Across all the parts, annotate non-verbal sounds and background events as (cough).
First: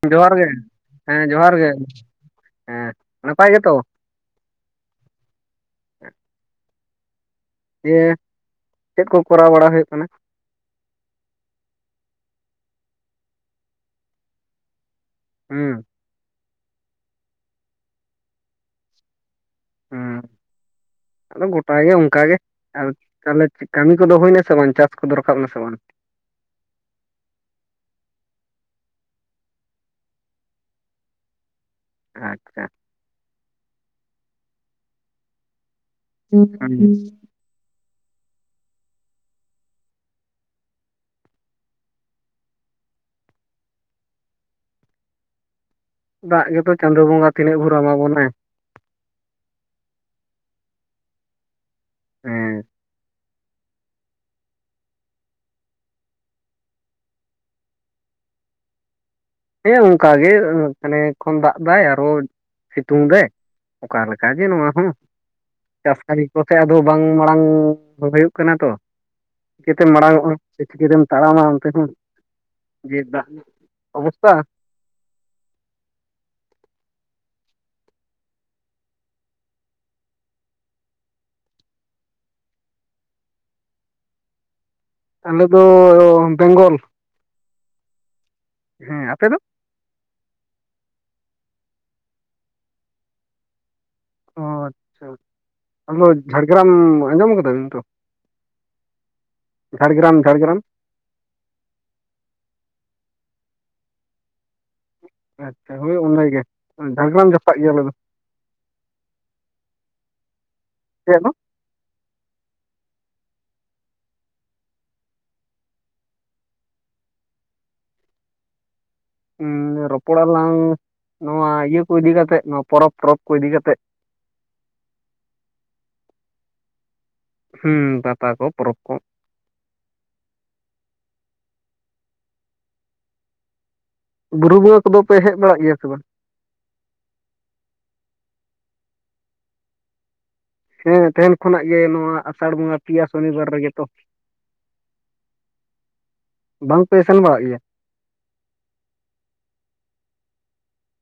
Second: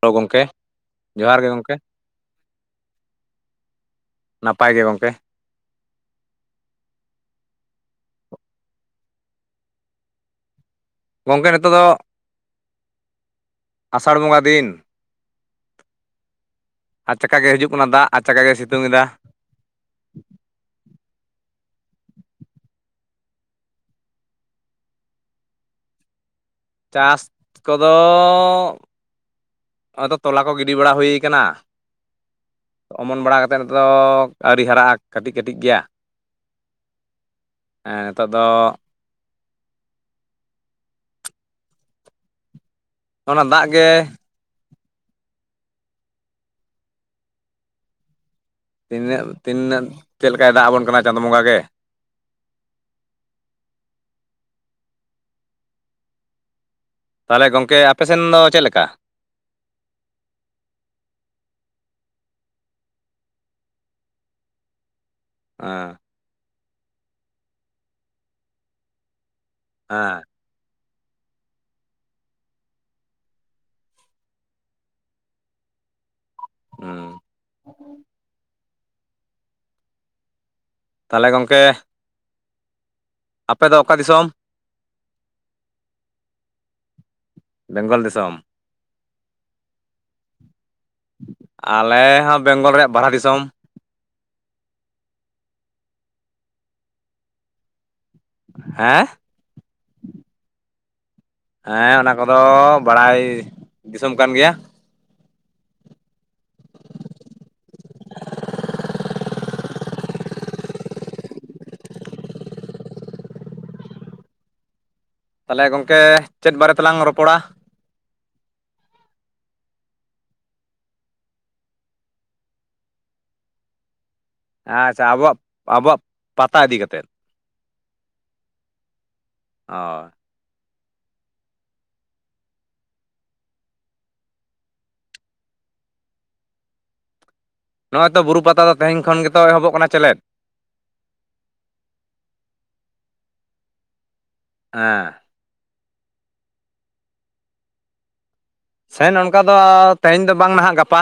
Hello ᱡᱚᱦᱟᱨ ᱜᱚᱢᱠᱮ ᱜᱮ ᱦᱮᱸ ᱡᱚᱦᱟᱨ ᱜᱮ ᱦᱮᱸ, ᱱᱟᱯᱟᱭ ᱜᱮᱛᱚ? ᱱᱟᱯᱟᱭ ᱜᱮ ᱜᱚᱢᱠᱮ ᱤᱭᱤᱭᱟᱹ ᱪᱮᱫ ᱠᱚ ᱠᱚᱨᱟᱣ ᱵᱟᱲᱟ ᱦᱩᱭᱩᱜ ᱠᱟᱱᱟ? ᱜᱚᱝᱠᱮ ᱱᱤᱛᱳᱜ ᱫᱚ ᱟᱥᱟᱲ ᱵᱚᱸᱜᱟ ᱫᱤᱱ ᱦᱮᱸ ᱟᱪᱟᱠᱟ ᱜᱮ ᱦᱤᱡᱩᱜ ᱠᱟᱱᱟ ᱫᱟᱜ ᱟᱪᱟᱠᱟ ᱜᱮ ᱥᱤᱛᱩᱝ ᱮᱫᱟ ᱦᱩᱸ (inaudible) ᱟᱫᱚ ᱜᱚᱴᱟ ᱜᱮ ᱚᱱᱠᱟ ᱜᱮ᱾ ᱟᱨ ᱛᱟᱦᱚᱞᱮ ᱠᱟᱹᱢᱤ ᱠᱚᱫᱚ ᱦᱩᱭᱱᱟᱥᱮ ᱵᱟᱝ ᱪᱟᱥ ᱠᱚᱫᱚ ᱨᱠᱟᱵ ᱱᱟᱥᱮ ᱵᱟᱝ ᱪᱟᱥ ᱠᱚᱫᱚ ᱱᱚ-ᱚᱛᱚ ᱛᱚᱞᱟ ᱠᱚ ᱜᱤᱰᱤ ᱵᱟᱲᱟ ᱦᱩᱭ ᱠᱟᱱᱟ ᱟᱪᱪᱷᱟ ᱚᱢᱚᱱ ᱵᱟᱲᱟ ᱠᱟᱛᱮ ᱱᱤᱛᱚ ᱫᱚ ᱟᱹᱣᱨᱤ ᱦᱟᱨᱟᱜᱼᱟ ᱠᱟᱹᱴᱤᱡ ᱠᱟᱹᱴᱤᱡ ᱜᱮᱭᱟ ᱦ (unintelligible) ᱱᱤᱛᱚᱜ ᱫᱚ ᱚᱱᱟ ᱫᱟᱜ ᱜᱮ ᱫᱟᱜ ᱜᱮᱛᱚ ᱪᱟᱸᱫᱳ ᱵᱚᱸᱜᱟ ᱛᱤᱱᱟᱹᱜ ᱵᱷᱳᱨ ᱟᱢᱟ ᱵᱚᱱᱟ ᱛᱤᱱᱟᱹᱜ ᱛᱤᱱᱟᱹᱜ ᱪᱮᱫ ᱞᱮᱠᱟᱭ ᱫᱟᱜ ᱟᱵᱚᱱ ᱠᱟᱱᱟ ᱪᱟᱸᱫᱳ ᱵᱚᱸᱜᱟ ᱜᱮ ᱦᱮᱸ ᱛᱟᱦᱚᱞᱮ ᱜᱚᱝᱠᱮ ᱟᱯᱮᱥᱮᱱ ᱫᱚ ᱪᱮᱫ ᱞᱮᱠᱟ ᱦᱮᱸ ᱚᱱᱠᱟ ᱜᱮ ᱠᱷᱟᱱᱮᱠ ᱠᱷᱚᱱ ᱫᱟᱜ ᱫᱟᱭ ᱟᱨᱚ ᱥᱤᱛᱩᱝ ᱫᱟᱭ ᱚᱠᱟ ᱞᱮᱠᱟ ᱡᱮ ᱱᱚᱣᱟ ᱦᱚᱸ ᱦᱮᱸ ᱪᱟᱥ ᱠᱟᱢᱤ ᱠᱚ ᱥᱮ ᱟᱫᱚ ᱵᱟᱝ ᱢᱟᱲᱟᱝ ᱦᱩᱭᱩᱜ ᱠᱟᱱᱟ ᱛᱚ ᱪᱤᱠᱟᱹᱛᱮᱢ ᱦᱮᱸ ᱢᱟᱲᱟᱝᱚᱜᱼᱟ ᱪᱤᱠᱟᱹ ᱨᱮᱢ ᱛᱟᱲᱟᱢᱟ ᱚᱱᱛᱮ ᱦᱚᱸ ᱡᱮ ᱫᱟᱜ ᱚᱠᱟ ᱦᱮᱸ ᱛᱟᱦᱚᱞᱮ ᱜᱚᱢᱠᱮ ᱟᱯᱮ ᱫᱚ ᱚᱠᱟ ᱫᱤᱥᱚᱢ ᱟᱞᱮᱫ ᱫᱚ ᱵᱮᱝᱜᱚᱞ ᱵᱮᱝᱜᱚᱞ ᱫᱤᱥᱚᱢ ᱦᱮᱸ ᱟᱯᱮ ᱫᱚ ᱟᱞᱮ ᱦᱚᱸ ᱵᱮᱝᱜᱚᱞ ᱨᱮᱭᱟᱜ ᱵᱟᱲᱦᱟ ᱫᱤᱥᱚᱢ ᱚ ᱟᱪᱪᱷᱟ ᱟᱫᱚ ᱡᱷᱟᱲᱜᱨᱟᱢ ᱟᱸᱡᱚᱢ ᱟᱠᱟᱫᱟ ᱵᱤᱱ ᱛᱚ ᱦᱮᱸ ᱡᱷᱟᱲᱜᱨᱟᱢ ᱡᱷᱟᱲᱜᱨᱟᱢ ᱦᱮᱸ ᱚᱱᱟ ᱠᱚᱫᱚ ᱵᱟᱲᱟᱭ ᱫᱤᱥᱚᱢ ᱠᱟᱱ ᱜᱮᱭᱟ ᱟᱪᱪᱷᱟ ᱦᱳᱭ ᱚᱱᱟ ᱜᱮ ᱡᱷᱟᱲᱜᱨᱟᱢ ᱡᱟᱯᱟᱜ ᱜᱮ ᱟᱞᱮ ᱫᱚ ᱪᱮ ᱫᱚ ᱛᱟᱦᱚᱞᱮ ᱜᱚᱝᱠᱮ ᱪᱮᱫ ᱵᱟᱨᱮ ᱛᱮᱞᱟᱝ ᱨᱚᱯᱚᱲᱟ ᱦᱮᱸ ᱨᱚᱯᱚᱲᱟ ᱞᱟᱝ ᱱᱚᱣᱟ ᱤᱭᱟᱹ ᱠᱚ ᱤᱫᱤ ᱠᱟᱛᱮᱜ ᱱᱚᱣᱟ ᱯᱚᱨᱚᱵᱽ ᱴᱚᱨᱚᱵᱽ ᱠᱚ ᱤᱫᱤ ᱠᱟᱛᱮᱜ ᱟᱪᱪᱷᱟ ᱟᱵᱚᱣᱟᱜ ᱟᱵᱚᱣᱟᱜ ᱯᱟᱛᱟ ᱤᱫᱤ ᱠᱟᱛᱮ ᱦᱩᱸ ᱯᱟᱛᱟ ᱠᱚ ᱯᱚᱨᱚᱵᱽ ᱠᱚ ᱚᱻ ᱵᱩᱨᱩ ᱵᱚᱸᱜᱟ ᱠᱚᱫᱚ ᱯᱮ ᱦᱮᱡ ᱵᱟᱲᱟᱜ ᱜᱮᱭᱟ ᱥᱮ ᱵᱟᱝ ᱱᱚᱜᱼᱚᱭ ᱛᱚ ᱵᱩᱨᱩ ᱯᱟᱛᱟ ᱫᱚ ᱛᱮᱦᱮᱧ ᱠᱷᱚᱱ ᱜᱮᱛᱚ ᱮᱦᱚᱵᱚᱜ ᱠᱟᱱᱟ ᱪᱮᱞᱮᱫ ᱦᱮᱸ ᱛᱮᱦᱮᱱ ᱠᱷᱚᱱᱟᱜ ᱜᱮ ᱱᱚᱣᱟ ᱟᱥᱟᱲ ᱵᱚᱸᱜᱟ ᱯᱮᱭᱟ ᱥᱚᱱᱤᱵᱟᱨ ᱨᱮᱜᱮ ᱛᱚ ᱦᱮᱸ ᱵᱟᱝ ᱯᱮ ᱥᱮᱱ ᱵᱟᱲᱟᱜ ᱜᱮᱭᱟ ᱥᱮᱱ ᱚᱝᱠᱟ ᱫᱚ ᱛᱮᱦᱮᱧ ᱫᱚ ᱵᱟᱝ ᱱᱟᱦᱟᱜ ᱜᱟᱯᱟ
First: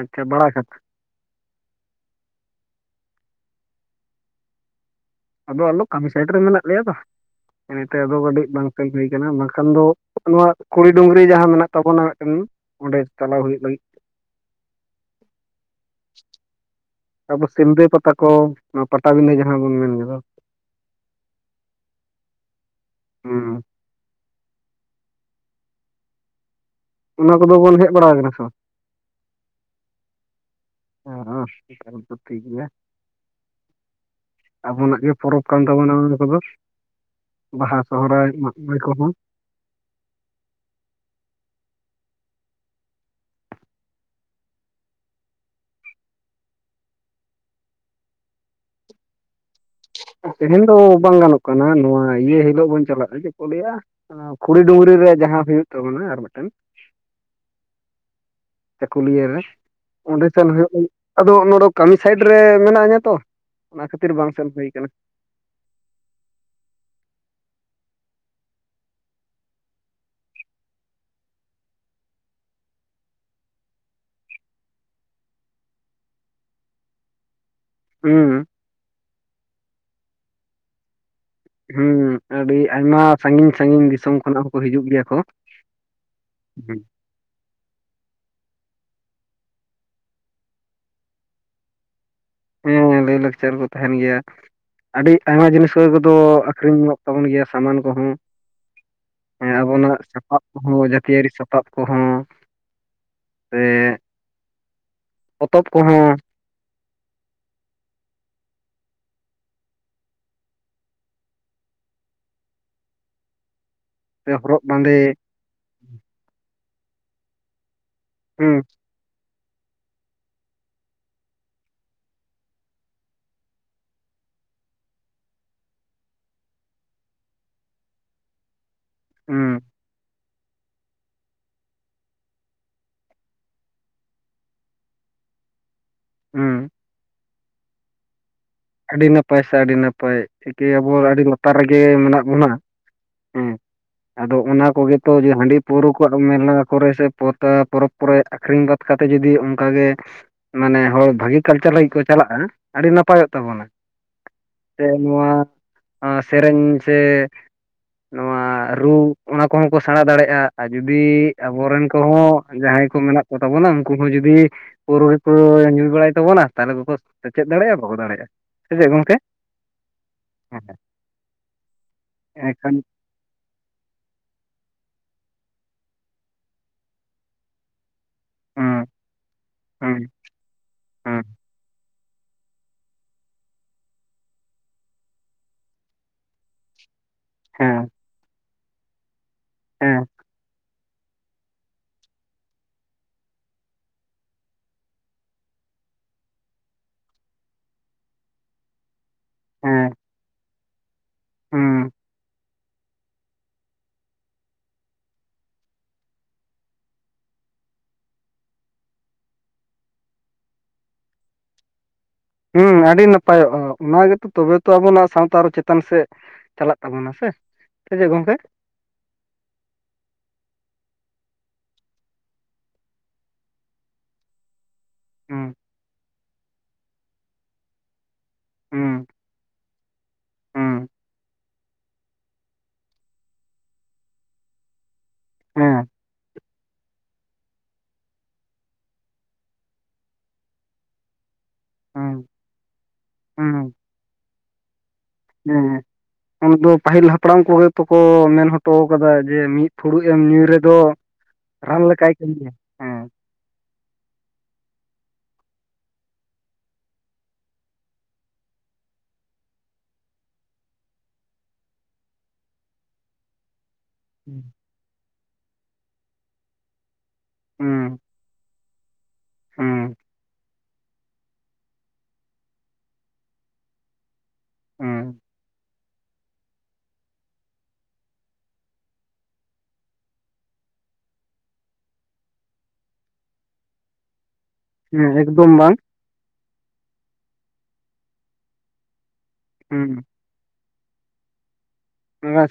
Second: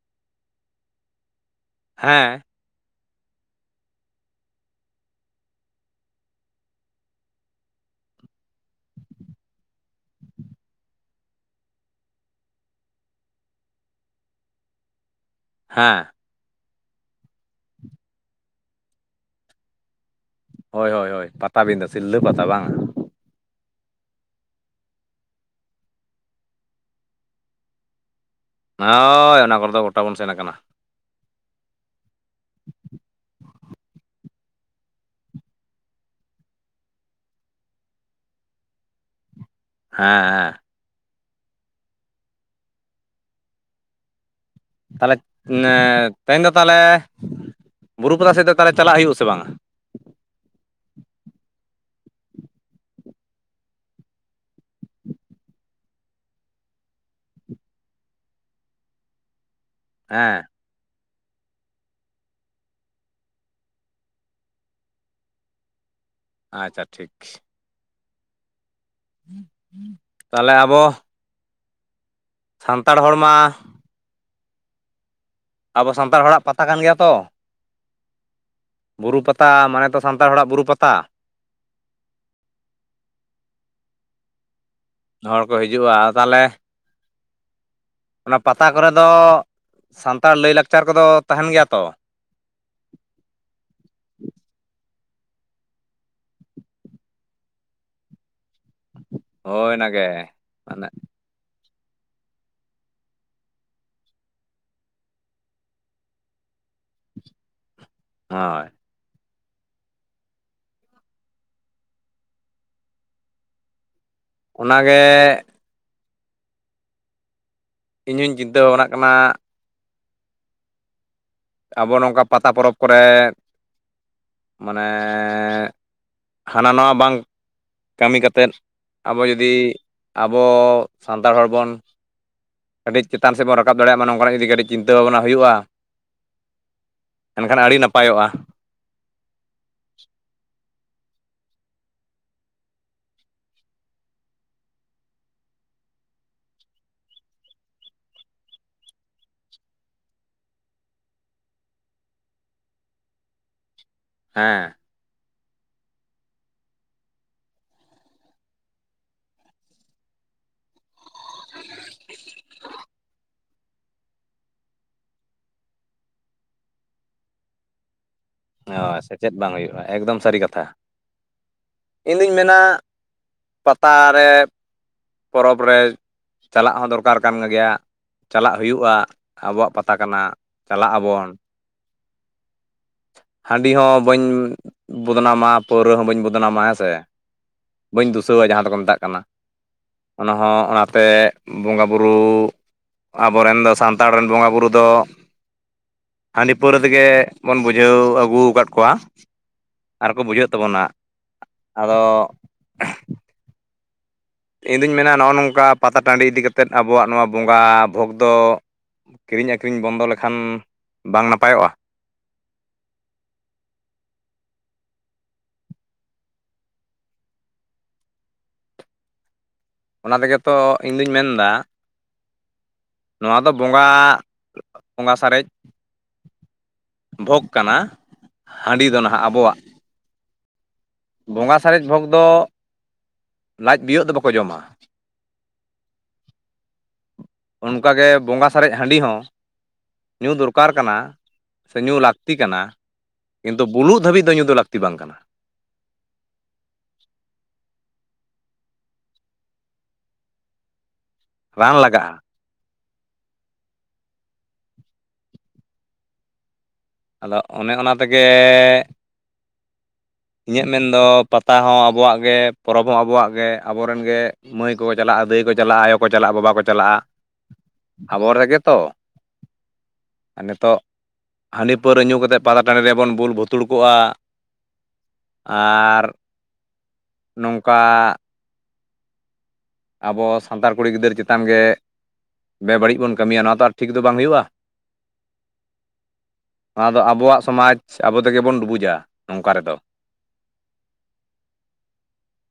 ᱟᱪᱪᱷᱟ ᱵᱟᱲᱟᱜᱷᱟᱴ ᱦᱮᱸ ᱟᱫᱚ ᱟᱞᱚ ᱠᱟᱹᱢᱤ ᱥᱟᱭᱤᱰ ᱨᱮ ᱢᱮᱱᱟᱜ ᱞᱮᱭᱟ ᱛᱚ ᱤᱱᱟᱹ ᱛᱮ ᱟᱫᱚ ᱠᱟᱹᱴᱤᱡ ᱵᱟᱝ ᱥᱮᱱ ᱦᱩᱭ ᱟᱠᱟᱱᱟ ᱵᱟᱝᱠᱷᱟᱱ ᱫᱚ ᱱᱚᱣᱟ ᱠᱩᱲᱤ ᱰᱩᱝᱨᱤ ᱡᱟᱦᱟᱸ ᱢᱮᱱᱟᱜ ᱛᱟᱵᱚᱱᱟ ᱢᱮᱫᱴᱮᱱ ᱚᱸᱰᱮ ᱪᱟᱞᱟᱣ ᱦᱩᱭᱩᱜ ᱞᱟᱹᱜᱤᱫ ᱦᱮᱸ (unintelligible) ᱥᱤᱞᱫᱟᱹ ᱯᱟᱛᱟ ᱠᱚ (unintelligible) ᱯᱟᱴᱟᱵᱤᱸᱫᱟᱹ ᱡᱟᱦᱟᱸ ᱵᱚᱱ ᱢᱮᱱ ᱫᱚ ᱦᱳᱭ ᱦᱳᱭ ᱦᱳᱭ ᱯᱟᱛᱟᱵᱤᱸᱫᱟᱹ ᱥᱤᱞᱫᱟᱹ ᱯᱟᱛᱟ ᱵᱟᱝᱼᱟ ᱦᱩᱸᱻ ᱚᱱᱟ ᱠᱚᱫᱚ ᱵᱚᱱ ᱦᱮᱜ ᱵᱟᱲᱟ ᱟᱠᱟᱱᱟ ᱥᱮ ᱵᱟᱝᱼᱟ ᱦᱚᱻᱳᱭ ᱚᱱᱟ ᱠᱚᱨᱮ ᱫᱚ ᱜᱚᱴᱟ ᱵᱚᱱ ᱥᱮᱱ ᱟᱠᱟᱱᱟ (unintelligible) ᱟᱵᱚᱱᱟᱜ ᱜᱮ ᱯᱚᱨᱚᱵᱽ ᱠᱟᱱ ᱛᱟᱵᱚᱱᱟ ᱚᱱᱟ ᱠᱚᱫᱚ ᱵᱟᱦᱟ ᱥᱚᱦᱨᱟᱭ ᱢᱟᱜᱽ ᱢᱚᱬᱮ ᱠᱚᱦᱚᱸ ᱦᱮᱸᱻ ᱦᱮᱸᱻ ᱛᱟᱦᱚᱞᱮ ᱮᱸ ᱛᱮᱦᱮᱧ ᱫᱚ ᱛᱟᱦᱚᱞᱮ ᱵᱩᱨᱩ ᱯᱟᱛᱟ ᱥᱮᱜ ᱫᱚ ᱛᱟᱦᱚᱞᱮ ᱪᱟᱞᱟᱜ ᱦᱩᱭᱩᱜ ᱟᱥᱮ ᱵᱟᱝᱼᱟ ᱛᱮᱦᱮᱧ ᱫᱚ ᱵᱟᱝ ᱜᱟᱱᱚᱜ ᱠᱟᱱᱟ ᱱᱚᱣᱟ ᱤᱭᱟᱹ ᱦᱤᱞᱳᱜ ᱵᱚᱱ ᱪᱟᱞᱟᱜᱼᱟ ᱪᱮᱫ ᱠᱚ ᱞᱟᱹᱭᱟ ᱠᱷᱩᱲᱤ ᱰᱩᱝᱨᱤ ᱨᱮ ᱡᱟᱦᱟᱸ ᱦᱳᱭᱳᱜ ᱛᱟᱵᱚᱱᱟ ᱟᱨ ᱢᱤᱫᱴᱮᱱ ᱪᱟᱹᱠᱩᱞᱤᱭᱟᱹ ᱨᱮ ᱚᱸᱰᱮ ᱦᱮᱸ ᱥᱮᱱ ᱦᱩᱭᱩᱜ (unintelligible) ᱟᱫᱚ ᱱᱚᱰᱮ ᱠᱟᱹᱢᱤ ᱥᱟᱭᱤᱰ ᱨᱮ ᱢᱮᱱᱟᱜ ᱤᱧᱟ ᱛᱚ ᱚᱱᱟ ᱠᱷᱟᱹᱛᱤᱨ ᱵᱟᱝ ᱥᱮᱱ ᱦᱩᱭ ᱟᱠᱟᱱᱟ ᱟᱪᱪᱷᱟ ᱴᱷᱤᱠ ᱛᱟᱦᱚᱞᱮ ᱟᱵᱚ ᱥᱟᱱᱛᱟᱲ ᱦᱚᱲ ᱢᱟ ᱟᱵᱚ ᱥᱟᱱᱛᱟᱲ ᱦᱚᱲᱟᱜ ᱯᱟᱛᱟ ᱠᱟᱱ ᱜᱮᱭᱟ ᱛᱚ ᱦᱩᱸ ᱦᱩᱸᱻᱻ ᱵᱩᱨᱩ ᱯᱟᱛᱟ ᱢᱟᱱᱮ ᱛᱚ ᱥᱟᱱᱛᱟᱲ ᱦᱚᱲᱟᱜ ᱵᱩᱨᱩ ᱯᱟᱛᱟ ᱦᱮᱸ ᱟᱹᱰᱤ ᱟᱭᱢᱟ ᱥᱟᱺᱜᱤᱧ ᱥᱟᱺᱜᱤᱧ ᱫᱤᱥᱚᱢ ᱠᱷᱚᱱᱟᱜ ᱦᱚᱸᱠᱚ ᱦᱤᱡᱩᱜ ᱜᱮᱭᱟ ᱦᱚᱲ ᱠᱚ ᱦᱤᱡᱩᱜᱼᱟ ᱛᱟᱦᱚᱞᱮ ᱦᱩᱸ ᱚᱱᱟ ᱯᱟᱛᱟ ᱠᱚᱨᱮ ᱫᱚ ᱥᱟᱱᱛᱟᱲ ᱞᱟᱹᱭ ᱞᱟᱠᱪᱟᱨ ᱠᱚᱫᱚ ᱛᱟᱦᱮᱸᱱ ᱜᱮᱭᱟ ᱛᱚ ᱦᱮᱸ ᱞᱟᱹᱭᱼᱞᱟᱠᱪᱟᱨ ᱠᱚ ᱛᱟᱦᱮᱸᱱ ᱜᱮᱭᱟ ᱟᱹᱰᱤ ᱟᱭᱢᱟ ᱡᱤᱱᱤᱥ ᱠᱚ (unintelligible) ᱠᱚᱫᱚ ᱟᱹᱠᱷᱨᱤᱧᱚᱜ ᱛᱟᱵᱚᱱ ᱜᱮᱭᱟ ᱥᱟᱢᱟᱱ ᱠᱚᱦᱚᱸ ᱦᱮᱸ ᱦᱳᱭ ᱟᱵᱚᱱᱟᱜ ᱚᱱᱟᱜᱮ ᱥᱟᱯᱟᱵ ᱢᱟᱱᱮ ᱦᱚᱸ ᱡᱟᱹᱛᱤᱭᱟᱹᱨᱤ ᱥᱟᱯᱟᱵ ᱥᱟᱯᱟᱵ ᱠᱚᱦᱚᱸ ᱥᱮ ᱯᱚᱛᱚᱵ ᱠᱚᱦᱚᱸ ᱦᱳᱭ ᱥᱮ ᱦᱚᱨᱚᱜ ᱚᱱᱟᱜᱮ ᱵᱟᱸᱫᱮ ᱤᱧ ᱦᱩᱧ ᱦᱩᱸ ᱪᱤᱱᱛᱟᱹ ᱵᱷᱟᱵᱽᱱᱟ ᱠᱟᱱᱟ ᱟᱵᱚ ᱱᱚᱝᱠᱟ ᱯᱟᱛᱟ ᱯᱚᱨᱚᱵᱽ ᱠᱚᱨᱮ ᱢᱟᱱᱮᱻ ᱦᱟᱱᱟ ᱱᱷᱟᱣᱟ ᱵᱟᱝ ᱠᱟᱹᱢᱤ ᱠᱟᱛᱮᱫ ᱟᱵᱚ ᱡᱩᱫᱤ ᱦᱩᱸ ᱟᱵᱚ ᱥᱟᱱᱛᱟᱲ ᱦᱚᱲ ᱵᱚᱱ ᱠᱟᱹᱴᱤᱡ ᱪᱮᱛᱟᱱ ᱥᱮᱜ ᱵᱚᱱ ᱨᱟᱠᱟᱵ ᱫᱟᱲᱮᱭᱟᱜ ᱢᱟ ᱱᱚᱝᱠᱟᱱᱟᱜ ᱡᱩᱫᱤ ᱠᱟᱹᱴᱤᱡ ᱪᱤᱱᱛᱟᱹ ᱵᱷᱟᱵᱽᱱᱟ ᱦᱩᱭᱩᱜᱼᱟ ᱦᱩᱸᱻ ᱮᱱᱠᱷᱟᱱ ᱟᱹᱰᱤ ᱱᱟᱯᱟᱭᱚᱜᱼᱟ ᱟᱹᱰᱤ ᱱᱟᱯᱟᱭ ᱥᱮ ᱟᱹᱰᱤ ᱱᱟᱯᱟᱭ ᱪᱤᱠᱟᱹᱭᱟ ᱵᱚ ᱟᱹᱰᱤ ᱞᱟᱛᱟᱨ ᱨᱮᱜᱮ ᱢᱮᱱᱟᱜ ᱵᱚᱱᱟ ᱦᱮᱸ᱾ (inaudible) ᱟᱫᱚ ᱚᱱᱟ ᱠᱚᱜᱮ ᱛᱚ ᱡᱮ ᱦᱟᱺᱰᱤ ᱯᱟᱹᱣᱨᱟᱹ ᱠᱚᱣᱟᱜ ᱢᱮᱞᱟ ᱠᱚᱨᱮ ᱥᱮ ᱯᱟᱛᱟ ᱯᱚᱨᱚᱵᱽ (unintelligible) ᱨᱮ ᱟᱹᱠᱷᱨᱤᱧ ᱵᱟᱫᱽ ᱠᱟᱛᱮᱜ ᱡᱩᱫᱤ ᱚᱱᱠᱟ ᱜᱮ ᱢᱟᱱᱮ ᱦᱚᱲ ᱵᱷᱟᱹᱜᱤ ᱠᱟᱞᱪᱟᱨ ᱞᱟᱹᱜᱤᱫ ᱠᱚ ᱪᱟᱞᱟᱜᱼᱟ ᱟᱹᱰᱤ ᱱᱟᱯᱟᱭᱚᱜ ᱛᱟᱵᱚᱱᱟ ᱦᱮᱸ ᱥᱮ ᱱᱚᱣᱟ ᱥᱮᱨᱮᱧ ᱥᱮ ᱱᱚᱣᱟ ᱨᱩ ᱚᱱᱟ ᱠᱚᱦᱚᱸ ᱠᱚ ᱥᱮᱬᱟ ᱫᱟᱲᱮᱭᱟᱜᱼᱟ ᱟᱨ ᱡᱩᱫᱤ ᱟᱵᱚᱨᱮᱱ ᱠᱚᱦᱚᱸ ᱡᱟᱦᱟᱸᱭ ᱠᱚ ᱢᱮᱱᱟᱜ ᱠᱚ ᱛᱟᱵᱚᱱᱟ ᱩᱱᱠᱩ ᱠᱚ ᱡᱩᱫᱤᱼᱼ (unintelligible) ᱠᱚ ᱧᱩ ᱵᱟᱲᱟᱭ ᱛᱟᱵᱚᱱᱟ ᱛᱟᱦᱚᱞᱮ ᱵᱟᱠᱚ ᱥᱮᱪᱮᱫ ᱫᱟᱲᱮᱭᱟᱜᱼᱟ ᱵᱟᱠᱚ ᱫᱟᱲᱮᱭᱟᱜᱼᱟ ᱥᱮ ᱪᱮᱫ ᱦᱳᱭ ᱜᱚᱝᱠᱮ ᱥᱮᱪᱮᱫ ᱵᱟᱝ ᱦᱩᱭᱩᱜᱼᱟ ᱮᱠᱫᱚᱢ ᱥᱟᱹᱨᱤ ᱠᱟᱛᱷᱟ ᱤᱧᱫᱩᱧ ᱢᱮᱱᱟ ᱮᱱᱠᱷᱟᱱ ᱯᱟᱛᱟ ᱨᱮ ᱯᱚᱨᱚᱵᱽ ᱨᱮ ᱪᱟᱞᱟᱜ ᱦᱚᱸ ᱫᱚᱨᱠᱟᱨ ᱠᱟᱱ ᱜᱮᱭᱟ ᱪᱟᱞᱟᱜ ᱦᱮᱸ ᱦᱩᱭᱩᱜᱼᱟ ᱟᱵᱚᱣᱟᱜ ᱯᱟᱛᱟ ᱦᱮᱸ ᱠᱟᱱᱟ ᱪᱟᱞᱟᱜ ᱦᱮᱸ ᱟᱵᱚᱱ ᱦᱟᱺᱰᱤ ᱦᱚᱸ ᱵᱟᱹᱧ ᱵᱚᱫᱱᱟᱢᱟ ᱯᱟᱹᱣᱨᱟᱹ ᱦᱚᱸ ᱵᱟᱹᱧ ᱵᱚᱫᱱᱟᱢᱟ ᱦᱮᱸ ᱥᱮ ᱦᱮᱸ ᱵᱟᱹᱧ ᱫᱩᱥᱟᱹᱣᱟ ᱡᱟᱦᱟᱸ ᱫᱚᱠᱚ ᱢᱮᱛᱟᱜ ᱠᱟᱱᱟ ᱦᱮᱸ ᱚᱱᱟᱦᱚᱸ ᱚᱱᱟᱛᱮ ᱵᱚᱸᱜᱟ ᱵᱩᱨᱩ ᱟᱵᱚᱨᱮᱱ ᱫᱚ ᱥᱟᱱᱛᱟᱲ ᱨᱮᱱ ᱵᱚᱸᱜᱟ ᱵᱩᱨᱩ ᱫᱚᱼᱼ ᱦᱟᱺᱰᱤ ᱯᱟᱹᱣᱨᱟᱹ ᱨᱮᱜᱮ ᱵᱚᱱ ᱵᱩᱡᱷᱟᱹᱣ ᱟᱹᱜᱩᱼᱼ ᱜᱩ ᱠᱟᱫ ᱠᱚᱣᱟ ᱦᱮᱸ ᱟᱨᱠᱚ ᱵᱩᱡᱷᱟᱹᱜ ᱛᱟᱵᱚᱱᱟ ᱦᱮᱸ ᱟᱫᱚ ᱤᱧᱫᱩᱧ ᱢᱮᱱᱟ ᱱᱚᱜᱼᱚ ᱱᱚᱝᱠᱟ ᱯᱟᱛᱟ ᱴᱟᱺᱰᱤ ᱤᱫᱤ ᱠᱟᱛᱮᱫ ᱟᱵᱚᱣᱟᱜ ᱱᱚᱣᱟ ᱵᱚᱸᱜᱟ ᱵᱷᱳᱜᱽᱫᱚᱼᱼ ᱠᱤᱨᱤᱧ ᱟᱹᱠᱷᱨᱤᱧ ᱵᱚᱱᱫᱚ ᱞᱮᱠᱷᱟᱱ ᱵᱟᱝ ᱱᱟᱯᱟᱭᱚᱜᱼᱟ ᱦᱮᱸ ᱟᱹᱰᱤ ᱱᱟᱯᱟᱭᱚᱜᱼᱟ ᱚᱱᱟ ᱜᱮᱛᱚ ᱛᱚᱵᱮ ᱛᱚ ᱟᱵᱚ ᱱᱚᱣᱟ ᱥᱟᱶᱛᱟ ᱟᱨᱚ ᱪᱮᱛᱟᱱ ᱥᱮᱫᱼᱼ ᱪᱟᱞᱟᱜ ᱛᱟᱵᱚᱱᱟ ᱥᱮ ᱥᱮᱪᱮᱫ ᱜᱚᱝᱠᱮ? ᱚᱱᱟ ᱛᱮᱜᱮᱛᱚ ᱤᱧᱫᱚᱩᱧ ᱢᱮᱱᱫᱟ ᱱᱚᱣᱟ ᱫᱚ ᱵᱚᱸᱜᱟ ᱵᱚᱸᱜᱟ ᱥᱟᱨᱮᱡᱼᱼ ᱦᱮᱸ ᱵᱷᱳᱜᱽ ᱠᱟᱱᱟ ᱦᱟᱺᱰᱤ ᱫᱚ ᱦᱮᱸ ᱱᱟᱦᱟᱜ ᱟᱵᱚᱣᱟᱜ ᱦᱮᱸ ᱵᱚᱸᱜᱟ ᱥᱟᱨᱮᱡ ᱵᱷᱳᱚᱜᱽ ᱫᱚ ᱞᱟᱡ ᱵᱤᱭᱳᱜ ᱫᱚ ᱵᱟᱠᱚ ᱡᱚᱢᱟ ᱦᱮᱸ ᱚᱱᱠᱟᱜᱮ ᱵᱚᱸᱜᱟ ᱥᱟᱨᱮᱡ ᱦᱟᱺᱰᱤ ᱦᱚᱸ ᱧᱩ ᱫᱚᱨᱠᱟᱨ ᱠᱟᱱᱟ ᱥᱮ ᱧᱩ ᱦᱮᱸ ᱞᱟᱹᱠᱛᱤ ᱠᱟᱱᱟ ᱠᱤᱱᱛᱩ ᱵᱩᱞᱩᱜ ᱫᱷᱟᱹᱵᱤᱡ ᱫᱚ ᱧᱩ ᱫᱚ ᱞᱟᱹᱠᱛᱤ ᱵᱟᱝ ᱠᱟᱱᱟ ᱦᱮᱸ ᱦᱮᱸ ᱟᱢᱫᱚ ᱫᱚ ᱯᱟᱹᱦᱤᱞ ᱦᱟᱯᱲᱟᱢ ᱠᱚᱜᱮ ᱛᱚᱠᱚ ᱢᱮᱱ ᱦᱚᱴᱚ ᱠᱟᱫᱟ ᱡᱮ ᱢᱤᱫ ᱯᱷᱩᱲᱩᱜ ᱮᱢ ᱧᱩᱭ ᱨᱮᱫᱚᱼᱼ ᱨᱟᱱ ᱞᱮᱠᱟᱭ ᱠᱟᱹᱢᱤᱭᱟ ᱦᱮᱸ ᱟᱫᱚ ᱚᱱᱮ ᱚᱱᱟ ᱛᱮᱜᱮᱼᱼ ᱤᱧᱟᱹᱜ ᱢᱮᱱᱫᱚ ᱯᱟᱛᱟ ᱦᱚᱸ ᱟᱵᱚᱣᱟᱜ ᱜᱮ ᱯᱚᱨᱚᱵᱽ ᱦᱚᱸ ᱟᱵᱚᱣᱟᱜ ᱜᱮ ᱟᱵᱚᱨᱮᱱ ᱜᱮ ᱢᱟᱹᱭ ᱠᱩ ᱠᱚ ᱪᱟᱞᱟᱜᱼᱟ ᱫᱟᱹᱭ ᱠᱚ ᱪᱟᱞᱟᱜᱼᱟ ᱟᱭᱚ ᱠᱚ ᱪᱟᱞᱟᱜᱼᱟ ᱵᱟᱵᱟ ᱠᱚ ᱪᱟᱞᱟᱜᱼᱟ ᱦᱮᱸ ᱟᱵᱚ ᱨᱮᱜᱮ ᱛᱚ ᱦᱮᱸ ᱟᱨ ᱱᱤᱛᱚᱜ ᱦᱟᱸᱰᱤ ᱯᱟᱹᱣᱨᱟᱹ ᱧᱩ ᱠᱟᱛᱮᱫ ᱯᱟᱛᱟ ᱴᱟᱸᱰᱤ ᱨᱮᱵᱚᱱ ᱵᱩᱞ ᱵᱷᱩᱛᱩᱲᱠᱚᱜᱼᱟ ᱦᱮᱸ ᱟᱨ ᱱᱚᱝᱠᱟᱼᱼ ᱟᱵᱚ ᱥᱟᱱᱛᱟᱲ ᱠᱩᱲᱤ ᱜᱤᱫᱟᱹᱨ ᱪᱮᱛᱟᱱ ᱜᱮ ᱵᱮᱵᱟᱹᱲᱤᱡ ᱵᱚᱱ ᱠᱟᱹᱢᱤᱭᱟ ᱱᱚᱣᱟ ᱛᱚ ᱟᱨ ᱴᱷᱤᱠ ᱫᱚ ᱵᱟᱝ ᱦᱩᱭᱩᱜᱼᱟ ᱦᱮᱸ ᱮᱠᱫᱚᱢ ᱵᱟᱝ ᱱᱚᱣᱟ ᱫᱚ ᱟᱵᱚᱣᱟᱜ ᱥᱚᱢᱟᱡ ᱟᱵᱚ ᱛᱮᱜᱮ ᱵᱚᱱ ᱰᱩᱵᱩᱡᱟ ᱱᱚᱝᱠᱟ ᱨᱮᱫᱚ ᱦᱮᱸ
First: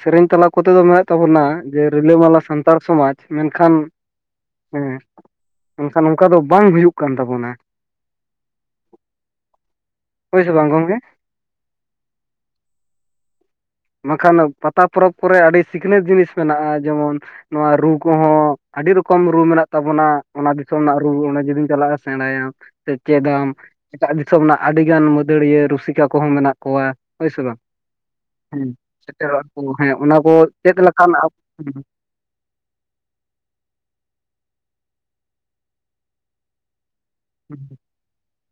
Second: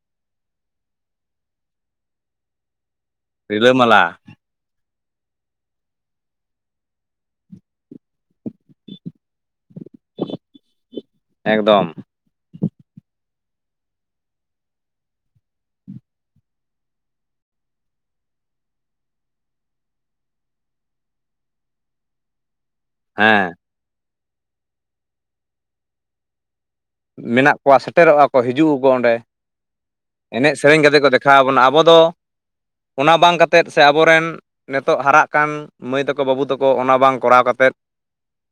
ᱥᱮᱨᱮᱧ ᱛᱟᱞᱟ ᱠᱚᱛᱮ ᱫᱚ ᱢᱮᱱᱟᱜ ᱛᱟᱵᱚᱱᱟ ᱡᱮ ᱨᱤᱞᱟᱹᱢᱟᱞᱟ ᱥᱟᱱᱛᱟᱲ ᱥᱚᱢᱟᱡᱽ ᱢᱮᱱᱠᱷᱟᱱᱼᱼ ᱨᱤᱞᱟᱹᱢᱟᱞᱟ ᱦᱮᱸ ᱮᱱᱠᱷᱟᱱ ᱱᱚᱝᱠᱟ ᱫᱚ ᱵᱟᱝ ᱦᱩᱭᱩᱜ ᱠᱟᱱ ᱛᱟᱵᱚᱱᱟ ᱦᱳᱭᱥᱮ ᱵᱟᱝ ᱜᱚᱢᱠᱮ? ᱮᱠᱫᱚᱢ ᱵᱟᱝᱠᱷᱟᱱ ᱯᱟᱛᱟ ᱯᱚᱨᱚᱵᱽ ᱠᱚᱨᱮ ᱟᱹᱰᱤ ᱥᱤᱠᱷᱱᱟᱹᱛ ᱡᱤᱱᱤᱥ ᱢᱮᱱᱟᱜᱼᱟ ᱡᱮᱢᱚᱱᱼᱼ ᱱᱚᱣᱟ ᱨᱩ ᱠᱚᱦᱚᱸ ᱟᱹᱰᱤ ᱨᱚᱠᱚᱢ ᱨᱩ ᱢᱮᱱᱟᱜ ᱛᱟᱵᱚᱱᱟ ᱚᱱᱟ ᱫᱤᱥᱚᱢ ᱨᱮᱱᱟᱜ ᱨᱩ ᱚᱸᱰᱮ ᱡᱩᱫᱤᱢ ᱪᱟᱞᱟᱜᱼᱟ ᱥᱮᱬᱟᱭᱟᱢ ᱥᱮ ᱪᱮᱫᱟᱢ ᱦᱮᱸ ᱮᱴᱟᱜ ᱫᱤᱥᱚᱢ ᱨᱮᱱᱟᱜ ᱟᱹᱰᱤᱜᱟᱱ ᱢᱟᱹᱫᱟᱹᱲᱤᱭᱟᱹ ᱨᱩᱥᱤᱠᱟ ᱠᱚᱦᱚᱸ ᱢᱮᱱᱟᱜ ᱠᱚᱣᱟ ᱦᱳᱭ ᱥᱮ ᱢᱮᱱᱟᱜ ᱵᱟᱝ ᱠᱚᱣᱟ ᱥᱮᱴᱮᱨᱚᱜᱼᱟ ᱠᱚ ᱦᱮᱸ ᱦᱤᱡᱩᱜ ᱟᱠᱚ ᱚᱸᱰᱮ ᱥᱮᱴᱮᱨᱚᱜ ᱟᱠᱚ ᱦᱮᱸ ᱚᱱᱟ ᱠᱚ ᱮᱱᱮᱡ ᱪᱮᱫ ᱥᱮᱨᱮᱧ ᱠᱟᱛᱮ ᱠᱚ ᱞᱮᱠᱟᱱ ᱫᱮᱠᱷᱟᱣ ᱵᱚᱱᱟ ᱟᱵᱚ ᱫᱚᱼᱼ ᱚᱱᱟ ᱵᱟᱝ ᱠᱟᱛᱮᱫ ᱥᱮ ᱟᱵᱚᱨᱮᱱ ᱱᱤᱛᱚᱜ ᱦᱟᱨᱟᱜ ᱠᱟᱱ ᱢᱟᱹᱭ ᱛᱟᱠᱚ ᱛᱟᱠᱚ ᱵᱟᱹᱵᱩ ᱛᱟᱠᱚ ᱚᱱᱟ ᱵᱟᱝ ᱠᱚᱨᱟᱣ ᱠᱟᱛᱮᱫ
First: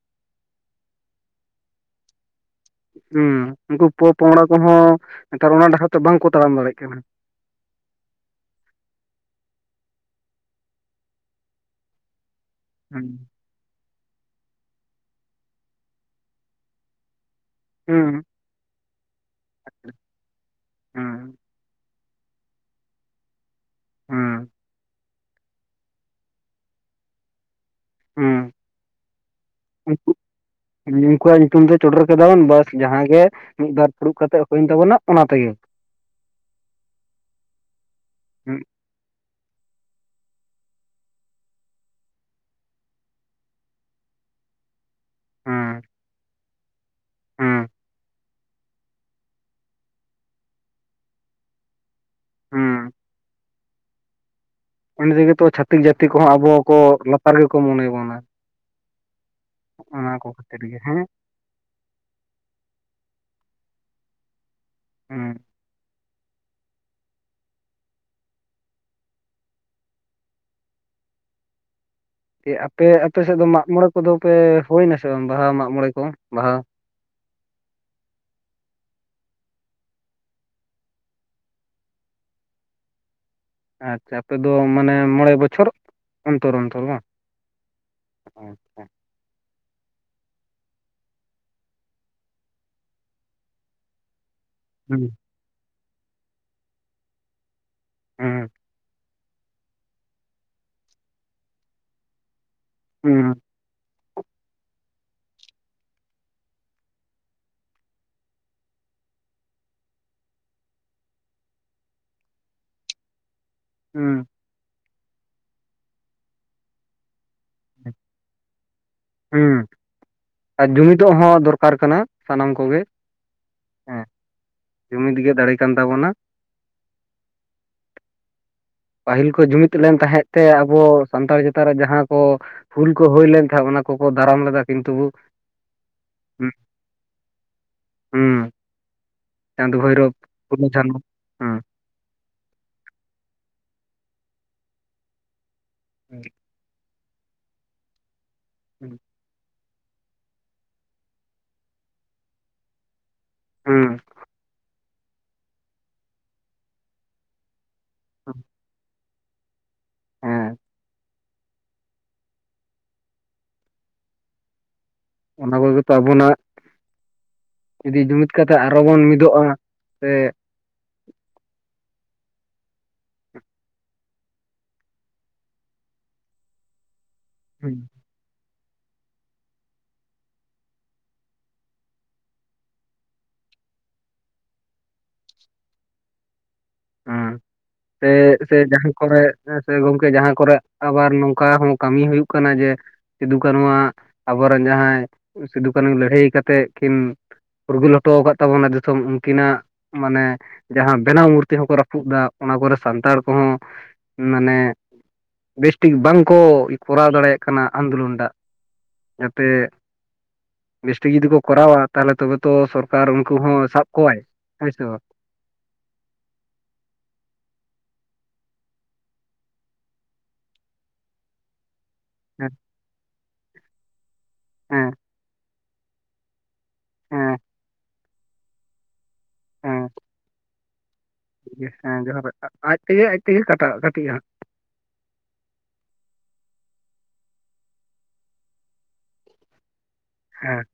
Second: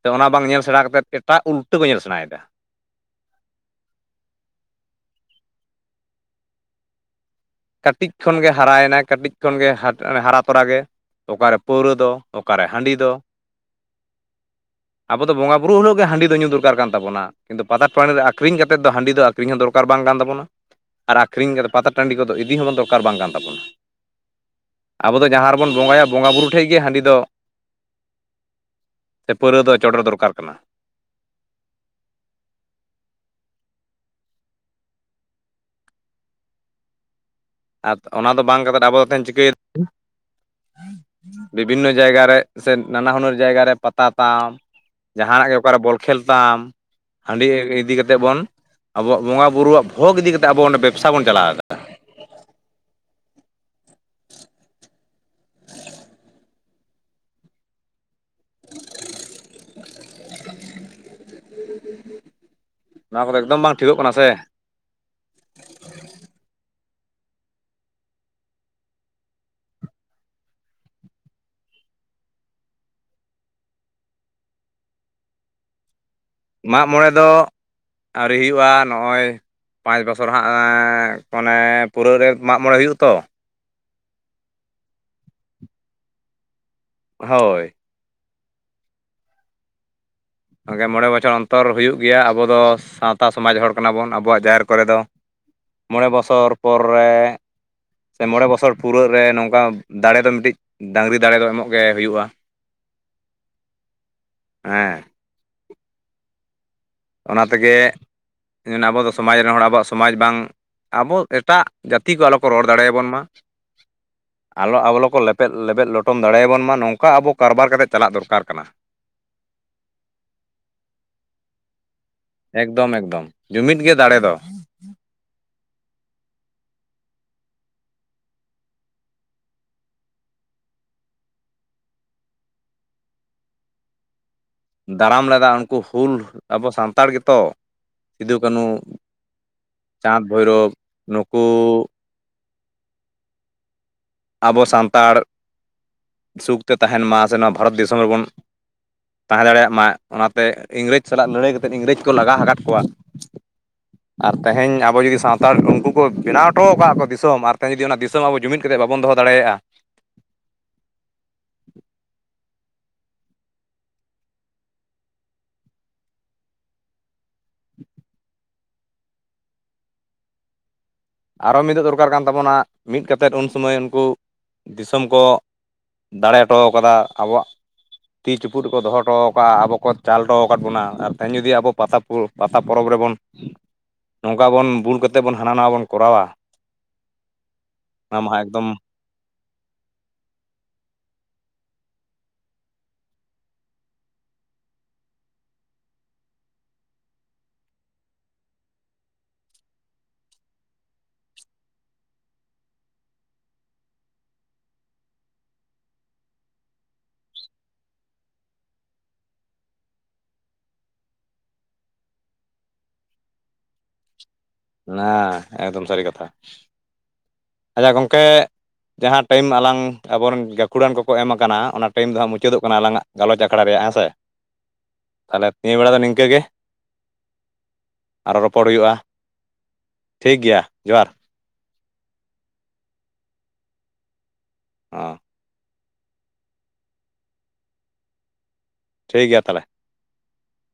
ᱥᱮ ᱚᱱᱟ ᱵᱟᱝ ᱧᱮᱞ ᱥᱮᱬᱟ ᱠᱟᱛᱮᱫ ᱮᱴᱟᱜ ᱩᱞᱴᱟᱹ ᱠᱚ ᱧᱮᱞ ᱥᱮᱬᱟᱭᱮᱫᱟ ᱦᱮᱸ ᱩᱱᱠᱩ ᱯᱚ ᱯᱚᱝᱲᱟ ᱠᱚᱦᱚᱸ ᱱᱮᱛᱟᱨ ᱚᱱᱟ ᱰᱠᱟᱟᱴᱨ ᱛᱮ ᱵᱟᱝᱠᱚ ᱛᱟᱲᱟᱢ ᱫᱟᱲᱮᱭᱟᱜ ᱠᱟᱱᱟ ᱠᱟᱹᱴᱤᱡ ᱠᱷᱚᱱᱜᱮ ᱦᱟᱨᱟᱭᱮᱱᱟᱭ ᱠᱟᱹᱴᱤᱡ ᱠᱷᱚᱱᱜᱮ ᱦᱟᱨᱟ ᱛᱚᱨᱟ ᱚᱠᱟᱨᱮ ᱯᱟᱹᱣᱨᱟᱹ ᱫᱚ ᱚᱠᱟᱨᱮ ᱦᱟᱺᱰᱤ ᱫᱚ ᱦᱩᱸ ᱟᱵᱚ ᱫᱚ ᱵᱚᱸᱜᱟ ᱵᱩᱨᱩ ᱦᱤᱞᱳᱜ ᱜᱮ ᱦᱟᱺᱰᱤ ᱫᱚ ᱧᱩ ᱫᱚᱨᱠᱟᱨ ᱠᱟᱱ ᱛᱟᱵᱚᱱᱟ ᱠᱤᱱᱛᱩ ᱯᱟᱛᱟ ᱴᱟᱺᱰᱤ ᱨᱮ ᱦᱩᱸ ᱟᱠᱷᱨᱤᱧ ᱠᱟ ᱠᱟᱛᱮᱫ ᱫᱚ ᱦᱟᱺᱰᱤ ᱫᱚ ᱟᱠᱷᱨᱤᱧ ᱦᱚᱸ ᱫᱚᱨᱠᱟᱨ ᱵᱟᱝ ᱠᱟᱱ ᱛᱟᱵᱚᱱᱟ ᱟᱨ ᱦᱩᱸ ᱟᱠᱷᱨᱤᱧ ᱠᱟᱛᱮᱫ ᱯᱟᱛᱟ ᱴᱟᱺᱰᱤ ᱠᱚᱫᱚ ᱤᱫᱤ ᱦᱚᱸ ᱫᱚᱨᱠᱟᱨ ᱵᱟᱝ ᱠᱟᱱ ᱛᱟᱵᱚᱱᱟ ᱦᱮᱸ ᱟᱵᱚ ᱫᱚ ᱡᱟᱦᱟᱸ ᱨᱮᱵᱚᱱ ᱵᱚᱸᱜᱟᱭᱟ ᱵᱚᱸᱜᱟ ᱵᱩᱨᱩ ᱴᱷᱮᱡ ᱜᱮ ᱦᱟᱺᱰᱤ ᱫᱚ ᱦᱩᱸ ᱥᱮ ᱯᱟᱹᱣᱨᱟᱹ ᱫᱚ ᱪᱚᱰᱚᱨ ᱩᱱᱠᱩ ᱫᱚᱨᱠᱟᱨ ᱠᱟᱱᱟ ᱩᱱᱠᱩᱣᱟᱜ ᱧᱩᱛᱩᱢ ᱫᱚ ᱪᱚᱰᱚᱨ ᱠᱮᱫᱟᱵᱚᱱ ᱵᱟᱥ ᱡᱟᱦᱟᱸᱜ ᱜᱮ ᱢᱤᱫᱵᱟᱨ ᱯᱷᱩᱲᱩᱵ ᱠᱟᱛᱮᱜ ᱦᱩᱭᱮᱱ ᱛᱟᱵᱚᱱᱟ ᱚᱱᱟ ᱛᱮᱜᱮ ᱟᱨ ᱚᱱᱟ ᱫᱚ ᱵᱟᱝ ᱦᱩᱸ ᱠᱟᱛᱮ ᱟᱵᱚ ᱫᱚ ᱛᱟᱦᱮᱱ ᱪᱤᱠᱟᱹᱭᱮᱫ (inaudible) ᱵᱤᱵᱷᱤᱱᱱᱚ ᱡᱟᱭᱜᱟ ᱨᱮ ᱥᱮ ᱱᱟᱱᱟ ᱦᱩᱱᱟᱹᱨ ᱡᱟᱭᱜᱟ ᱨᱮ ᱯᱟᱛᱟ ᱛᱟᱢ, ᱡᱟᱦᱟᱱᱟᱜ ᱜᱮ ᱚᱠᱟᱨᱮ ᱵᱚᱞ ᱠᱷᱮᱞ ᱛᱟᱢ, ᱦᱟᱺᱰᱤ ᱦᱩᱸ ᱤᱫᱤ ᱠᱟᱛᱮᱫ ᱵᱚᱱ ᱟᱵᱚᱣᱟᱜ ᱵᱚᱸᱜᱟᱼᱵᱩᱨᱩᱣᱟᱜ ᱵᱷᱳᱜᱽ ᱤᱫᱤ ᱠᱟᱛᱮ ᱟᱵᱚ ᱵᱮᱵᱽᱥᱟ ᱵᱚᱱ ᱪᱟᱞᱟᱣ ᱫᱟ᱾ ᱦᱩᱸ ᱤᱱᱟᱹ ᱛᱮᱜᱮ ᱛᱚ ᱪᱷᱟᱛᱤᱠ ᱡᱟᱹᱛᱤ ᱠᱚᱦᱚᱸ ᱟᱵᱚ ᱦᱚᱸ ᱠᱚ ᱞᱟᱛᱟᱨ ᱜᱮᱠᱚ ᱢᱚᱱᱮᱭ ᱵᱚᱱᱟ᱾ (inaudible) ᱚᱱᱟ ᱠᱚ ᱠᱷᱟᱹᱛᱤᱨ ᱜᱮ ᱦᱮᱸ, ᱱᱚᱣᱟ ᱠᱚᱫᱚ ᱮᱠᱫᱚᱢ ᱵᱟᱝ ᱴᱷᱤᱠᱚᱜ ᱠᱟᱱᱟ ᱥᱮ? ᱦᱮᱸ ᱟᱯᱮ ᱟᱯᱮ ᱥᱮᱫ ᱫᱚ ᱢᱟᱜ ᱢᱚᱬᱮ ᱠᱚᱫᱚ ᱯᱮ ᱦᱩᱭᱱᱟ ᱥᱮ ᱵᱟᱝ ᱵᱟᱦᱟ ᱢᱟᱜ ᱢᱚᱬᱮ ᱠᱚ ᱵᱟᱦᱟ? ᱢᱟᱜᱢᱚᱬᱮ ᱫᱚ ᱟᱹᱣᱨᱤ ᱦᱩᱭᱩᱜᱼᱟ ᱱᱚᱜᱼᱚᱭ, ᱯᱟᱸᱪ ᱵᱚᱪᱷᱚᱨ ᱦᱟᱸᱜ ᱢᱟᱱᱮ ᱯᱩᱨᱟᱹᱜ ᱨᱮ ᱢᱟᱜᱢᱚᱬᱮ ᱦᱩᱭᱩᱜᱼᱟ ᱛᱚ, ᱟᱪᱪᱷᱟ ᱟᱯᱮᱫᱚ ᱢᱟᱱᱮ ᱢᱚᱬᱮ ᱵᱚᱪᱷᱚᱨ ᱚᱱᱛᱚᱨ ᱚᱱᱛᱚᱨ ᱵᱟᱝ? ᱦᱳᱭ ᱟᱪᱪᱷᱟ ᱜᱮ ᱢᱚᱬᱮ ᱵᱚᱪᱷᱚᱨ ᱚᱱᱛᱚᱨ ᱦᱩᱭᱩᱜ ᱜᱮᱭᱟ ᱟᱵᱚ ᱫᱚ ᱥᱟᱶᱛᱟ ᱥᱚᱢᱟᱡᱽ ᱦᱚᱲ ᱠᱟᱱᱟ ᱵᱚᱱ ᱟᱵᱚᱣᱟᱜ ᱡᱟᱦᱮᱨ ᱠᱚᱨᱮ ᱫᱚ, ᱦᱩᱸ ᱢᱚᱬᱮ ᱵᱚᱪᱷᱚᱨ ᱯᱚᱨ ᱨᱮ ᱥᱮ ᱢᱚᱬᱮ ᱦᱩᱸ ᱵᱚᱪᱷᱚᱨ ᱯᱩᱨᱟᱹ ᱨᱮ ᱱᱚᱝᱠᱟ ᱫᱟᱲᱮᱚ ᱢᱤᱫᱴᱤᱡ ᱰᱟᱝᱨᱤ ᱫᱟᱲᱮ ᱫᱚ ᱮᱢᱚᱜ ᱜᱮ ᱦᱩᱭᱩᱜᱼᱟ᱾ ᱦᱮᱸ ᱦᱮᱸ ᱚᱱᱟ ᱛᱮᱜᱮ ᱟᱵᱚ ᱫᱚ ᱥᱚᱢᱟᱡᱽ ᱨᱮᱱ ᱦᱚᱲ ᱟᱵᱚᱣᱟᱜ ᱥᱚᱢᱟᱡᱽ ᱵᱟᱝ ᱟᱵᱚ ᱮᱴᱟᱜ ᱡᱟᱹᱛᱤ ᱠᱚ ᱟᱞᱚ ᱠᱚ ᱨᱚᱲ ᱫᱟᱲᱮᱭᱟᱵᱚᱱ ᱢᱟ᱾ ᱦᱩᱸ ᱟᱞᱚ ᱟᱵᱚᱞᱚ ᱠᱚ ᱞᱮᱯᱮᱫ ᱞᱮᱵᱮᱫ ᱞᱚᱴᱚᱢ ᱫᱟᱲᱮᱭᱟᱵᱚᱱ ᱢᱟ ᱱᱚᱝᱠᱟ ᱟᱵᱚ ᱠᱟᱨᱵᱟᱨ ᱠᱟᱛᱮᱫ ᱪᱟᱞᱟᱜ ᱫᱚᱨᱠᱟᱨ ᱠᱟᱱᱟ᱾ ᱦᱩᱸ, ᱟᱨ ᱡᱩᱢᱤᱫᱚᱜ ᱦᱚᱸ ᱫᱚᱨᱠᱟᱨ ᱠᱟᱱᱟ᱾ ᱥᱟᱱᱟᱢ ᱠᱚᱜᱮ ᱮᱠᱫᱚᱢ ᱮᱠᱫᱚᱢ ᱡᱩᱢᱤᱫ ᱜᱮ ᱦᱮᱸ, ᱫᱟᱲᱮ ᱫᱚ ᱡᱩᱢᱤᱫ ᱜᱮ ᱫᱟᱲᱮ ᱠᱟᱱ ᱛᱟᱵᱚᱱᱟ᱾ ᱯᱟᱹᱦᱤᱞ ᱠᱚ ᱡᱩᱢᱤᱫ ᱞᱮᱱ ᱛᱟᱦᱮᱸᱫ ᱛᱮ ᱟᱵᱚ ᱥᱟᱱᱛᱟᱲ ᱪᱮᱛᱟᱱ ᱨᱮ ᱡᱟᱦᱟᱸ ᱠᱚ, ᱦᱩᱞ ᱠᱚ ᱦᱩᱭ ᱞᱮᱱᱠᱷᱟᱱ ᱚᱱᱟ ᱠᱚᱠᱚ ᱫᱟᱨᱟᱢ ᱞᱮᱫᱟ, ᱠᱤᱱᱛᱩ ᱫᱟᱨᱟᱢ ᱞᱮᱫᱟ ᱩᱱᱠᱩ ᱦᱩᱞ ᱦᱩᱸ ᱟᱵᱚ ᱥᱟᱱᱛᱟᱲ ᱜᱮᱛᱚ, ᱥᱤᱫᱩ ᱦᱩᱸ ᱠᱟᱹᱱᱩ ᱪᱟᱸᱫ ᱵᱷᱳᱭᱨᱳᱵ ᱪᱟᱸᱫᱽ ᱯᱷᱩᱞᱚ ᱵᱷᱳᱭᱨᱳᱚᱵᱽ ᱡᱷᱟᱱᱚ ᱱᱩᱠᱩ ᱦᱩᱸ ᱟᱵᱚ ᱥᱟᱱᱛᱟᱲ (inaudible) ᱥᱩᱠᱛᱮ ᱛᱟᱦᱮᱱ ᱢᱟ ᱥᱮ ᱱᱚᱣᱟ ᱵᱷᱟᱨᱚᱛ ᱫᱤᱥᱚᱢ ᱨᱮᱵᱚᱱ (inaudible) ᱛᱟᱦᱮᱸ ᱫᱟᱲᱮᱭᱟᱜ ᱢᱟ, ᱚᱱᱟᱛᱮ ᱤᱝᱨᱮᱡᱽ ᱥᱟᱞᱟᱜ ᱞᱟᱹᱲᱟᱹᱭ ᱠᱟᱛᱮᱫ ᱤᱝᱨᱮᱡᱽ ᱠᱚ ᱞᱟᱜᱟ ᱟᱠᱟᱫ ᱠᱚᱣᱟ᱾ ᱦᱩᱸ ᱟᱨ ᱛᱮᱦᱮᱧ ᱟᱵᱚ ᱡᱩᱫᱤ ᱥᱟᱶᱛ ᱩᱱᱠᱩ ᱠᱚ ᱵᱮᱱᱟᱣ ᱦᱚᱴᱚ ᱠᱮᱜᱼᱟ ᱠᱚ ᱫᱤᱥᱚᱢ ᱟᱨ ᱛᱮᱦᱮᱧ ᱡᱩᱫᱤ ᱚᱱᱟ ᱫᱤᱥᱚᱢ ᱟᱵᱚ ᱡᱩᱢᱤᱫ ᱠᱟᱛᱮ ᱵᱟ ᱵᱚᱱ ᱫᱚᱦᱚ ᱫᱟᱲᱮᱭᱟᱜᱼᱟ᱾ ᱦᱮᱸ ᱚᱱᱟ ᱠᱚᱜᱮᱛᱚ ᱟᱵᱚᱱᱟᱜ ᱡᱩᱫᱤ ᱡᱩᱢᱤᱫ ᱠᱟᱛᱮ ᱟᱨᱚ ᱵᱚᱱ ᱢᱤᱫᱚᱜᱼᱟ ᱥᱮ, ᱟᱨᱚ ᱢᱤᱫᱚᱜ ᱫᱚᱨᱠᱟᱨ ᱠᱟᱱ ᱛᱟᱵᱚᱱᱟ, ᱢᱤᱫ ᱠᱟᱛᱮᱫ ᱩᱱ ᱥᱚᱢᱚᱭ ᱩᱱᱠᱩ ᱫᱤᱥᱚᱢ ᱠᱚ ᱫᱟᱲᱮ ᱦᱚᱴᱚᱣ ᱠᱟᱫᱟ ᱟᱵᱚᱣᱟᱜ ᱦᱮᱸ ᱛᱤ ᱪᱩᱯᱩᱫ ᱨᱮᱠᱚ ᱫᱚᱦᱚᱴᱚᱣ ᱟᱠᱟᱫᱼᱟ, ᱟᱵᱚ ᱠᱚ ᱪᱟᱞ ᱦᱚᱴᱚ ᱟᱠᱟᱫ ᱵᱚᱱᱟ ᱟᱨ ᱛᱮᱦᱧ ᱡᱩᱫᱤ ᱟᱵᱚ ᱯᱟᱛᱟ ᱯᱚᱨᱚᱵᱽ ᱨᱮᱵᱚᱱ ᱱᱚᱝᱠᱟ ᱵᱚᱱ ᱵᱷᱩᱞ ᱠᱟᱛᱮ ᱵᱚᱱ ᱦᱟᱱᱟ ᱱᱟᱣᱟ ᱵᱚᱱ ᱠᱚᱨᱟᱣᱟ, ᱦᱩᱸ ᱥᱮ ᱚᱱᱟ ᱢᱟ ᱥᱮ ᱮᱠᱫᱚᱢ ᱡᱟᱦᱟᱸ ᱠᱚᱨᱮ ᱥᱮ ᱜᱚᱝᱠᱮ ᱡᱟᱦᱟᱸ ᱠᱚᱨᱮ ᱟᱵᱟᱨ ᱱᱚᱝᱠᱟ ᱦᱚᱸ ᱠᱟᱹᱢᱤ ᱦᱩᱭᱩᱜ ᱠᱟᱱᱟ ᱡᱮ ᱥᱤᱫᱩ ᱠᱟᱹᱱᱩᱣᱟᱜ ᱟᱵᱚᱨᱮᱱ ᱡᱟᱦᱟᱸᱭ ᱥᱤᱫᱩ ᱠᱟᱹᱱᱩ ᱞᱟᱹᱲᱦᱟᱹᱭ ᱠᱟᱛᱮᱫ ᱠᱤᱱ ᱯᱷᱩᱨᱜᱟᱹᱞ ᱦᱚᱴᱚᱣ ᱟᱠᱟᱫ ᱛᱟᱵᱚᱱᱟ ᱫᱤᱥᱚᱢ ᱩᱱᱠᱤᱱᱟᱜ ᱢᱟᱱᱮ ᱡᱟᱦᱟᱸ ᱵᱮᱱᱟᱣ ᱢᱩᱨ ᱛᱤ ᱦᱚᱸᱠᱚ ᱨᱟᱹᱯᱩᱫ ᱫᱟ ᱚᱱᱟ ᱠᱚᱨᱮ ᱥᱟᱱᱛᱟᱲ ᱠᱚᱦᱚᱸ ᱢᱟᱱᱮ, ᱵᱮᱥ ᱴᱷᱤᱠ ᱵᱟᱝ ᱠᱚ ᱠᱚᱨᱟᱣ ᱫᱟᱲᱮᱭᱟᱜ ᱠᱟᱱᱟ ᱟᱱᱫᱳᱞᱚᱱ ᱴᱟᱜ ᱡᱟᱛᱮ ᱵᱮᱥ ᱴᱷᱤᱠ ᱡᱩᱫᱤ ᱠᱚ ᱠᱚᱨᱟᱣᱟ ᱛᱟᱦᱚᱞᱮ ᱛᱚᱵᱮ ᱛᱚ ᱥᱚᱨᱠᱟᱨ ᱩᱱᱠᱩ ᱦᱚᱸ ᱥᱟᱵ ᱠᱚᱣᱟᱭ ᱦᱮᱸ ᱥᱮ ᱵᱟᱝ ᱚᱱᱟ ᱮᱠᱫᱚᱢ ᱥᱟᱹᱨᱤ ᱠᱟᱛᱷᱟ᱾ ᱟᱪᱪᱷᱟ ᱜᱚᱝᱠᱮ ᱡᱟᱦᱟᱸ ᱴᱟᱭᱤᱢ ᱟᱞᱟᱝ ᱟᱵᱚᱨᱮᱱ ᱜᱟᱹᱠᱷᱩᱲᱟᱱ ᱠᱚᱠᱚ ᱮᱢ ᱟᱠᱟᱱᱟ ᱚᱱᱟ ᱴᱟᱭᱤᱢ ᱫᱚ ᱦᱟᱸᱜ ᱦᱮᱸ ᱢᱩᱪᱟᱹᱫ ᱠᱟᱱᱟ ᱟᱞᱟᱝ-ᱟᱜ ᱜᱟᱞᱚᱪ ᱟᱠᱷᱲᱟ ᱨᱮᱭᱟᱜ ᱦᱮᱸ ᱥᱮ ᱦᱮᱸ ᱞᱟᱠ ᱱᱤᱭᱟᱹ ᱵᱮᱲᱟ ᱫᱚ ᱱᱤᱝᱠᱟᱹ ᱜᱮ ᱦᱮᱸ ᱟᱨᱚ ᱨᱚᱯᱚᱲ ᱦᱩᱭᱩᱜᱼᱟ ᱦᱮᱸ ᱴᱷᱤᱠ ᱜᱮᱭᱟ ᱡᱚᱦᱟᱨ ᱴᱷᱤᱠ ᱜᱮᱭᱟ ᱦᱮᱸ ᱡᱚᱦᱟᱨ, ᱟᱡ ᱛᱮᱜᱮ ᱟᱡ ᱛᱮᱜᱮ ᱠᱟᱴᱟᱜ-ᱟ ᱠᱟᱹᱴᱤᱜ-ᱟ ᱦᱟᱸᱜ ᱦᱚᱸ ᱴᱷᱤᱠ ᱜᱮᱭᱟ ᱛᱟᱦᱚᱞᱮ ᱦᱮᱸ